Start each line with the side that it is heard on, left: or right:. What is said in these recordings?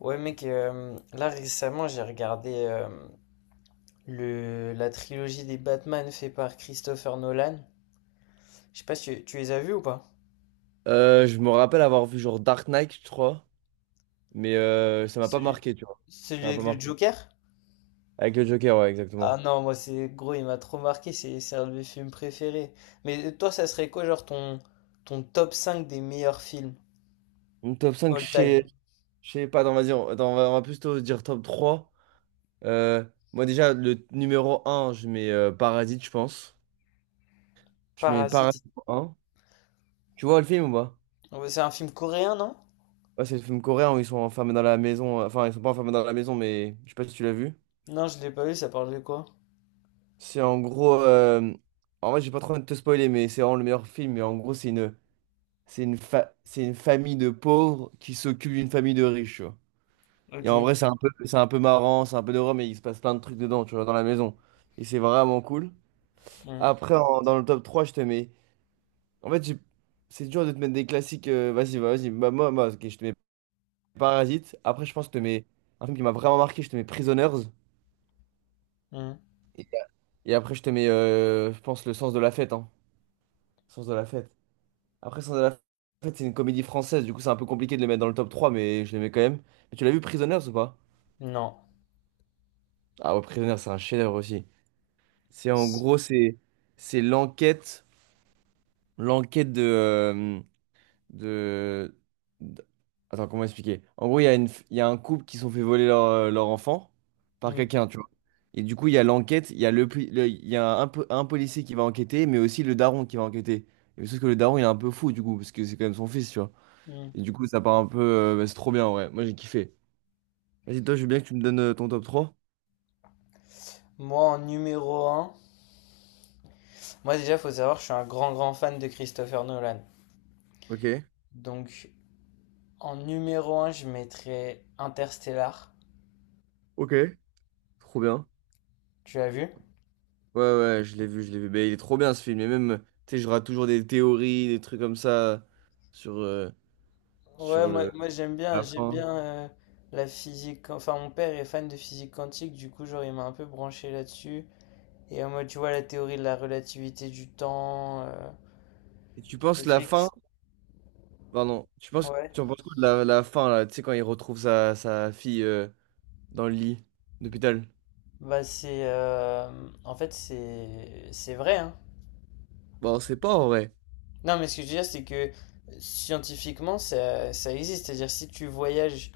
left: Ouais mec, là récemment j'ai regardé la trilogie des Batman fait par Christopher Nolan. Je sais pas si tu les as vus ou pas?
right: Je me rappelle avoir vu genre Dark Knight, je crois, mais ça m'a pas
left: Celui,
right: marqué, tu vois. Ça
left: celui
right: m'a pas
left: avec le
right: marqué.
left: Joker?
right: Avec le Joker, ouais,
left: Ah
right: exactement.
left: non, moi c'est gros, il m'a trop marqué, c'est un de mes films préférés. Mais toi ça serait quoi genre ton top 5 des meilleurs films
right: Mon top cinq,
left: all time?
right: je sais pas, attends, vas-y, attends, on va plutôt dire top trois. Euh, moi, déjà, le numéro un, je mets Parasite, je pense. Je mets Parasite
left: Parasite.
right: un. Tu vois le film ou pas?
left: Ouais, c'est un film coréen, non?
right: Ouais, c'est le film coréen où ils sont enfermés dans la maison. Enfin, ils sont pas enfermés dans la maison, mais je sais pas si tu l'as vu.
left: Non, je l'ai pas vu, ça parle de quoi?
right: C'est en gros. En vrai, j'ai pas trop envie de te spoiler, mais c'est vraiment le meilleur film. Mais en gros, c'est une famille de pauvres qui s'occupe d'une famille de riches, tu vois. Et en
left: Ok.
right: vrai, c'est un peu marrant, c'est un peu drôle, mais il se passe plein de trucs dedans, tu vois, dans la maison. Et c'est vraiment cool.
left: Hmm,
right: Après, dans le top trois, je te mets. En fait, c'est dur de te mettre des classiques. Vas-y. Bah, moi, ok, je te mets Parasite. Après, je pense que je te mets un film qui m'a vraiment marqué, je te mets Prisoners.
left: hmm.
right: Et et après, je te mets, je pense, Le Sens de la fête. Hein. Sens de la fête. Après, Sens de la fête, c'est une comédie française, du coup, c'est un peu compliqué de le mettre dans le top trois, mais je le mets quand même. Mais tu l'as vu Prisoners ou pas?
left: Non.
right: Ah ouais, Prisoner, c'est un chef-d'œuvre aussi. C'est en gros, c'est l'enquête de, d- attends, comment expliquer? En gros, il y a il y a un couple qui se sont fait voler leur enfant par
left: Hmm,
right: quelqu'un, tu vois. Et du coup, il y a l'enquête, il y a il y a un policier qui va enquêter, mais aussi le daron qui va enquêter. Et sauf que le daron, il est un peu fou, du coup, parce que c'est quand même son fils, tu vois.
left: hmm.
right: Et du coup, ça part un peu... Bah, c'est trop bien, ouais. Moi, j'ai kiffé. Vas-y, toi, je veux bien que tu me donnes ton top trois.
left: Moi en numéro un. Moi déjà, faut savoir, je suis un grand grand fan de Christopher Nolan.
right: Ok.
left: Donc en numéro un, je mettrais Interstellar.
right: Ok. Trop bien.
left: Tu l'as vu?
right: Ouais, ouais, je l'ai vu, je l'ai vu. Mais il est trop bien, ce film. Et même, tu sais, j'aurai toujours des théories, des trucs comme ça sur, euh,
left: Ouais,
right: sur
left: moi
right: la
left: j'aime
right: fin.
left: bien euh, la physique. Enfin, mon père est fan de physique quantique, du coup, genre, il m'a un peu branché là-dessus. Et moi, tu vois, la théorie de la relativité du temps,
right: Et
left: le fait que... Ouais.
right: tu en penses quoi de la fin, là, tu sais, quand il retrouve sa fille dans le lit d'hôpital?
left: Bah, en fait, c'est... C'est vrai, hein.
right: Bon, c'est pas en vrai.
left: Non, mais ce que je veux dire, c'est que scientifiquement, ça existe. C'est-à-dire, si tu voyages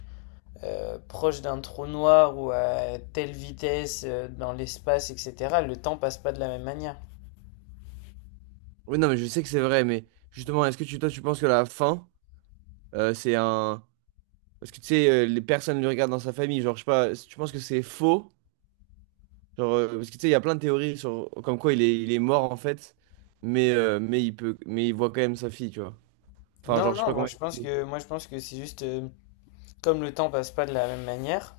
left: proche d'un trou noir ou à telle vitesse dans l'espace, etc., le temps passe pas de la même manière.
right: Oui, non, mais je sais que c'est vrai, mais justement, est-ce que toi, tu penses que la fin, c'est un... Parce que tu sais, les personnes le regardent dans sa famille, genre, je sais pas, tu penses que c'est faux? Genre, parce que tu sais, il y a plein de théories sur comme quoi il est mort en fait, mais il voit quand même sa fille, tu vois. Enfin,
left: Non,
right: genre, je sais
left: non,
right: pas
left: moi
right: comment
left: je pense
right: expliquer.
left: que, moi, je pense que c'est juste comme le temps passe pas de la même manière,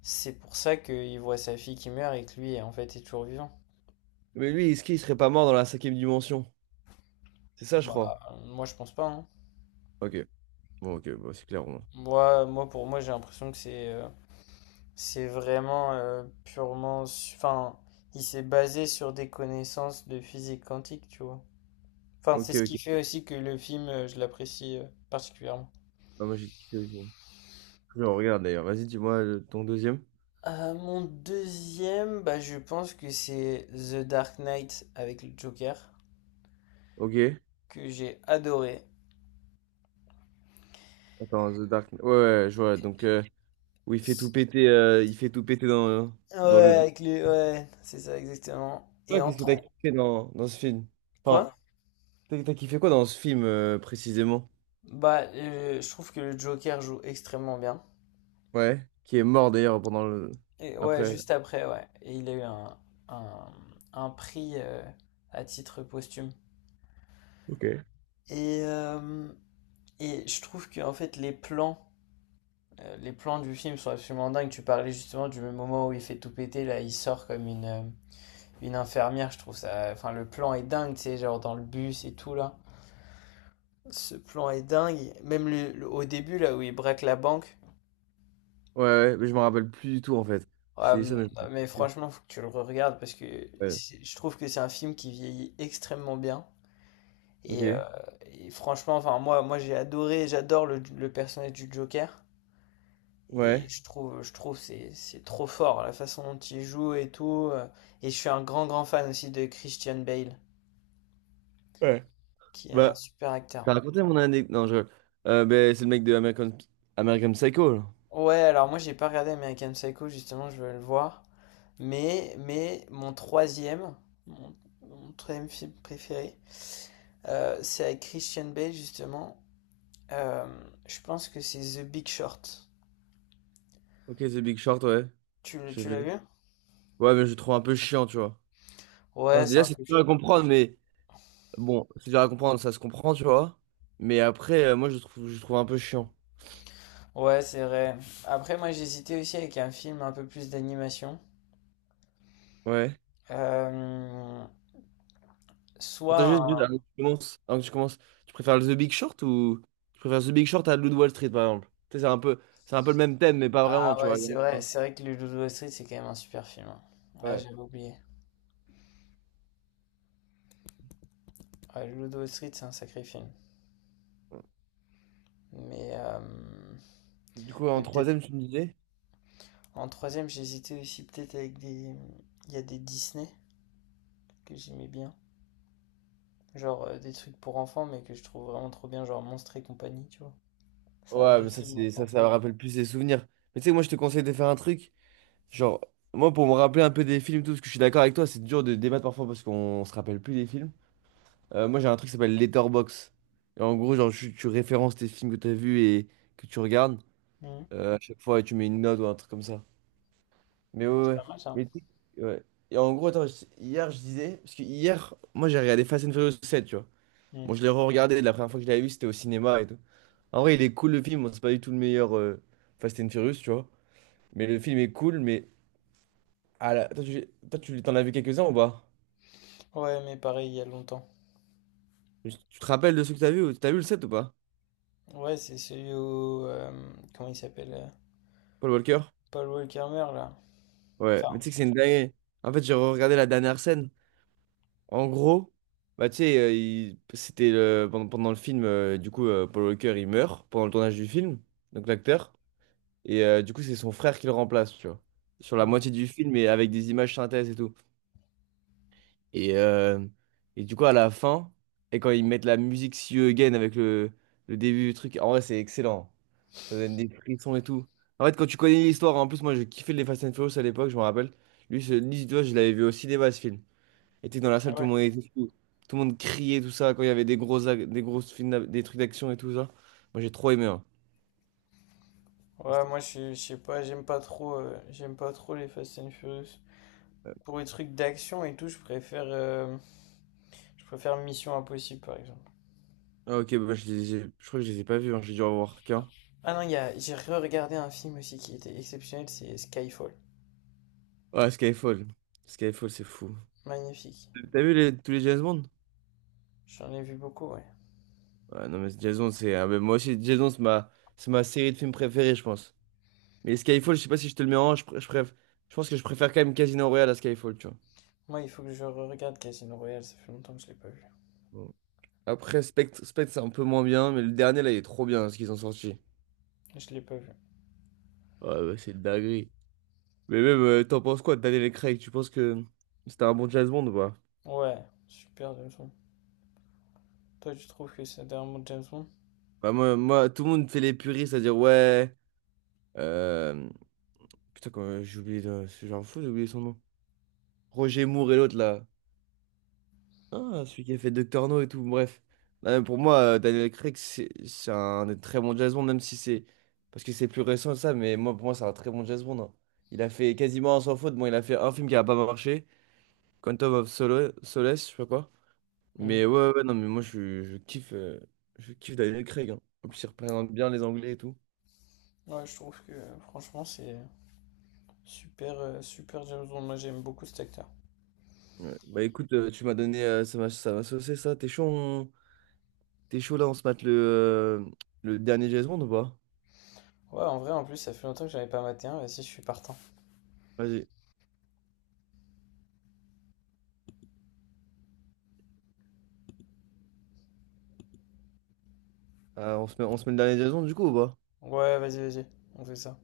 left: c'est pour ça qu'il voit sa fille qui meurt et que lui en fait est toujours vivant.
right: Mais lui, est-ce qu'il serait pas mort dans la cinquième dimension? C'est ça, je
left: Bah,
right: crois.
left: moi je pense pas, hein.
right: Ok, ok, bon, c'est clair, au moins.
left: Moi, moi pour moi j'ai l'impression que c'est vraiment purement, enfin, il s'est basé sur des connaissances de physique quantique, tu vois. Enfin, c'est
right: Ok,
left: ce
right: ok.
left: qui fait aussi que le film je l'apprécie particulièrement.
right: Ah, moi, j'ai kiffé aussi. Je le regarde d'ailleurs. Vas-y, dis-moi ton deuxième.
left: Mon deuxième, bah, je pense que c'est The Dark Knight avec le Joker,
right: Ok.
left: que j'ai adoré.
right: Attends, The Dark Knight. Ouais, ouais, je vois. Donc, où il fait tout péter, il fait tout péter dans,
left: Ouais,
right: dans le...
left: avec les... ouais, c'est ça exactement. Et
right: Toi,
left: en
right: qu'est-ce que t'as
left: tro-
right: kiffé dans ce film?
left: Quoi?
right: Enfin, t'as kiffé quoi dans ce film, précisément?
left: Bah, je trouve que le Joker joue extrêmement bien.
right: Ouais, qui est mort d'ailleurs pendant le...
left: Et ouais,
right: Après.
left: juste après, ouais. Et il a eu un, un prix à titre posthume.
right: Ok. Ouais,
left: Et, euh, et je trouve que en fait les plans du film sont absolument dingues. Tu parlais justement du moment où il fait tout péter, là il sort comme une infirmière, je trouve ça. Enfin, le plan est dingue, tu sais, genre dans le bus et tout là. Ce plan est dingue. Même au début, là où il braque la banque.
right: ouais, mais je me rappelle plus du tout en fait. Je t'ai dit ça,
left: Euh,
right: mais je me
left: mais
right: rappelle plus.
left: franchement, faut que tu le regardes parce que
right: Ouais.
left: c'est- je trouve que c'est un film qui vieillit extrêmement bien. Et, euh,
right: Ok.
left: et franchement, enfin, moi j'ai adoré, j'adore le personnage du Joker. Et
right: Ouais.
left: je trouve c'est trop fort la façon dont il joue et tout. Et je suis un grand, grand fan aussi de Christian Bale,
right: Ouais.
left: qui est un
right: Bah,
left: super acteur.
right: t'as raconté mon anecdote. Non, je... Ben, c'est le mec de American Psycho, là.
left: Ouais, alors moi j'ai pas regardé American Psycho, justement, je veux le voir. Mais mon troisième, mon, mon troisième film préféré, c'est avec Christian Bale, justement. Euh, je pense que c'est The Big Short.
right: Ok, The Big Short, ouais.
left: Tu, le-
right: J'ai
left: tu l'as vu?
right: vu. Ouais, mais je le trouve un peu chiant, tu vois.
left: Ouais,
right: Enfin,
left: c'est
right: déjà,
left: un
right: c'est
left: peu.
right: dur
left: Ch-
right: à comprendre, mais bon, c'est dur à comprendre, ça se comprend, tu vois. Mais après, moi, je le trouve un peu chiant.
left: Ouais, c'est vrai. Après, moi j'hésitais aussi avec un film un peu plus d'animation.
right: Ouais.
left: Euh,
right: On
left: soit
right: t'a juste dit,
left: un...
right: là, avant que tu commences, tu préfères le The Big Short ou tu préfères The Big Short à Loup de Wall Street, par exemple? Tu sais, c'est un peu le même thème, mais pas vraiment,
left: Ah
right: tu
left: ouais,
right: vois.
left: c'est vrai que le Loup de Wall Street, c'est quand même un super film, hein. Ouais,
right: Ouais.
left: j'avais oublié. Ouais, le Loup de Wall Street, c'est un sacré film. Mais, euh,
right: Du coup, en
left: Mais peut-être
right: troisième, tu me disais?
left: en troisième, j'hésitais aussi peut-être avec des... Il y a des Disney que j'aimais bien. Genre des trucs pour enfants, mais que je trouve vraiment trop bien, genre Monstres et compagnie, tu vois. Ça a
right: Ouais, mais ça,
left: bercé mon
right: c'est, ça,
left: enfance.
right: ça me rappelle plus des souvenirs. Mais tu sais, moi, je te conseille de faire un truc. Genre, moi, pour me rappeler un peu des films et tout, parce que je suis d'accord avec toi, c'est dur de débattre parfois parce qu'on se rappelle plus des films. Moi, j'ai un truc qui s'appelle Letterboxd. Et en gros, genre, tu références tes films que tu as vus et que tu regardes
left: Mhm.
right: à chaque fois, et tu mets une note ou un truc comme ça. Mais ouais,
left: Ah, c'est
right: ouais.
left: pas mal ça.
right: Mais ouais. Et en gros, attends, hier, je disais, parce que hier, moi, j'ai regardé Fast and Furious 7, tu vois. Bon,
left: Mhm.
right: je l'ai re-regardé, la première fois que je l'avais vu, c'était au cinéma et tout. En vrai, il est cool, le film, bon, c'est pas du tout le meilleur Fast and Furious, tu vois. Mais le film est cool, mais... Ah là, toi, t'en as vu quelques-uns ou pas?
left: Ouais, mais pareil, il y a longtemps.
right: Tu te rappelles de ceux que t'as vu? T'as vu le 7 ou pas?
left: Ouais, c'est celui où... comment il s'appelle?
right: Paul Walker?
left: Paul Walker meurt, là.
right: Ouais, mais
left: Enfin...
right: tu sais que c'est une dinguerie. En fait, j'ai re-regardé la dernière scène. En gros, bah, tu sais, pendant le film, du coup, Paul Walker, il meurt pendant le tournage du film, donc l'acteur. Et du coup, c'est son frère qui le remplace, tu vois. Sur la
left: Mhm.
right: moitié du film et avec des images synthèses et tout. Et, euh, et du coup, à la fin, et quand ils mettent la musique See You Again avec le début du truc, en vrai, c'est excellent. Ça donne des frissons et tout. En fait, quand tu connais l'histoire, en plus, moi, je kiffais les Fast and Furious à l'époque, je me rappelle. Lui, lui, tu vois, je l'avais vu au cinéma, ce film était dans la salle,
left: Ah
right: tout le
left: ouais.
right: monde était fou. Tout le monde criait, tout ça, quand il y avait des des grosses films, des trucs d'action et tout ça. Moi, j'ai trop aimé, hein.
left: Ouais,
right: C'était-
left: je sais pas, j'aime pas trop les Fast and Furious.
right: euh,
left: Pour les trucs d'action et tout, je préfère... je préfère Mission Impossible, par exemple.
right: Ah, ok, bah, je crois que je les ai pas vus, hein. J'ai dû en voir qu'un.
left: Ah non, il y a- j'ai re-regardé un film aussi qui était exceptionnel, c'est Skyfall.
right: Ouais, Skyfall. Skyfall, c'est fou.
left: Magnifique.
right: T'as vu tous les James Bond?
left: J'en ai vu beaucoup, ouais.
right: Ouais, non, mais James Bond, c'est... ah, mais moi aussi, James Bond, c'est ma série de films préférée, je pense. Mais Skyfall, je sais pas si je te le mets en... je pense que je préfère quand même Casino Royale à Skyfall, tu vois.
left: Moi, il faut que je re-regarde Casino Royale, ça fait longtemps que je l'ai pas vu.
right: Bon. Après, Spectre, Spectre, c'est un peu moins bien, mais le dernier, là, il est trop bien, ce qu'ils ont sorti.
left: Je l'ai pas vu.
right: Ouais, bah, c'est de dinguerie. Mais même, t'en penses quoi de Daniel Craig? Tu penses que c'était un bon James Bond ou pas?
left: Ouais, super James Bond. Toi, tu trouves que c'est dernièrement James Bond.
right: Bah, moi, tout le monde fait les puristes, c'est-à-dire, ouais. euh, Putain, quand j'ai oublié, de... j'en fous, j'ai oublié son nom. Roger Moore et l'autre, là. Ah, celui qui a fait Doctor No et tout, bref. Là, pour moi, Daniel Craig, c'est un des très bon James Bond, même si c'est... Parce que c'est plus récent, ça, mais moi, pour moi, c'est un très bon James Bond, hein. Il a fait quasiment un sans faute. Bon, il a fait un film qui a pas marché, Quantum of Solace, je sais pas quoi.
left: Hmm.
right: Mais ouais, ouais, ouais, non, mais moi, je kiffe Daniel Craig, hein. En plus, il représente bien les Anglais et tout.
left: Ouais, je trouve que franchement, c'est super, super James Bond. Moi, j'aime beaucoup cet acteur.
right: Ouais. Bah écoute, tu m'as donné, ça m'a saucé, ça. T'es chaud, t'es chaud là, on se mate le dernier Jason ou pas?
left: Ouais, en vrai, en plus, ça fait longtemps que j'avais pas maté un. Vas-y, je suis partant.
right: Vas-y. Ah, on se met le dernier Jason du coup ou pas?
left: Ouais, vas-y, on fait ça.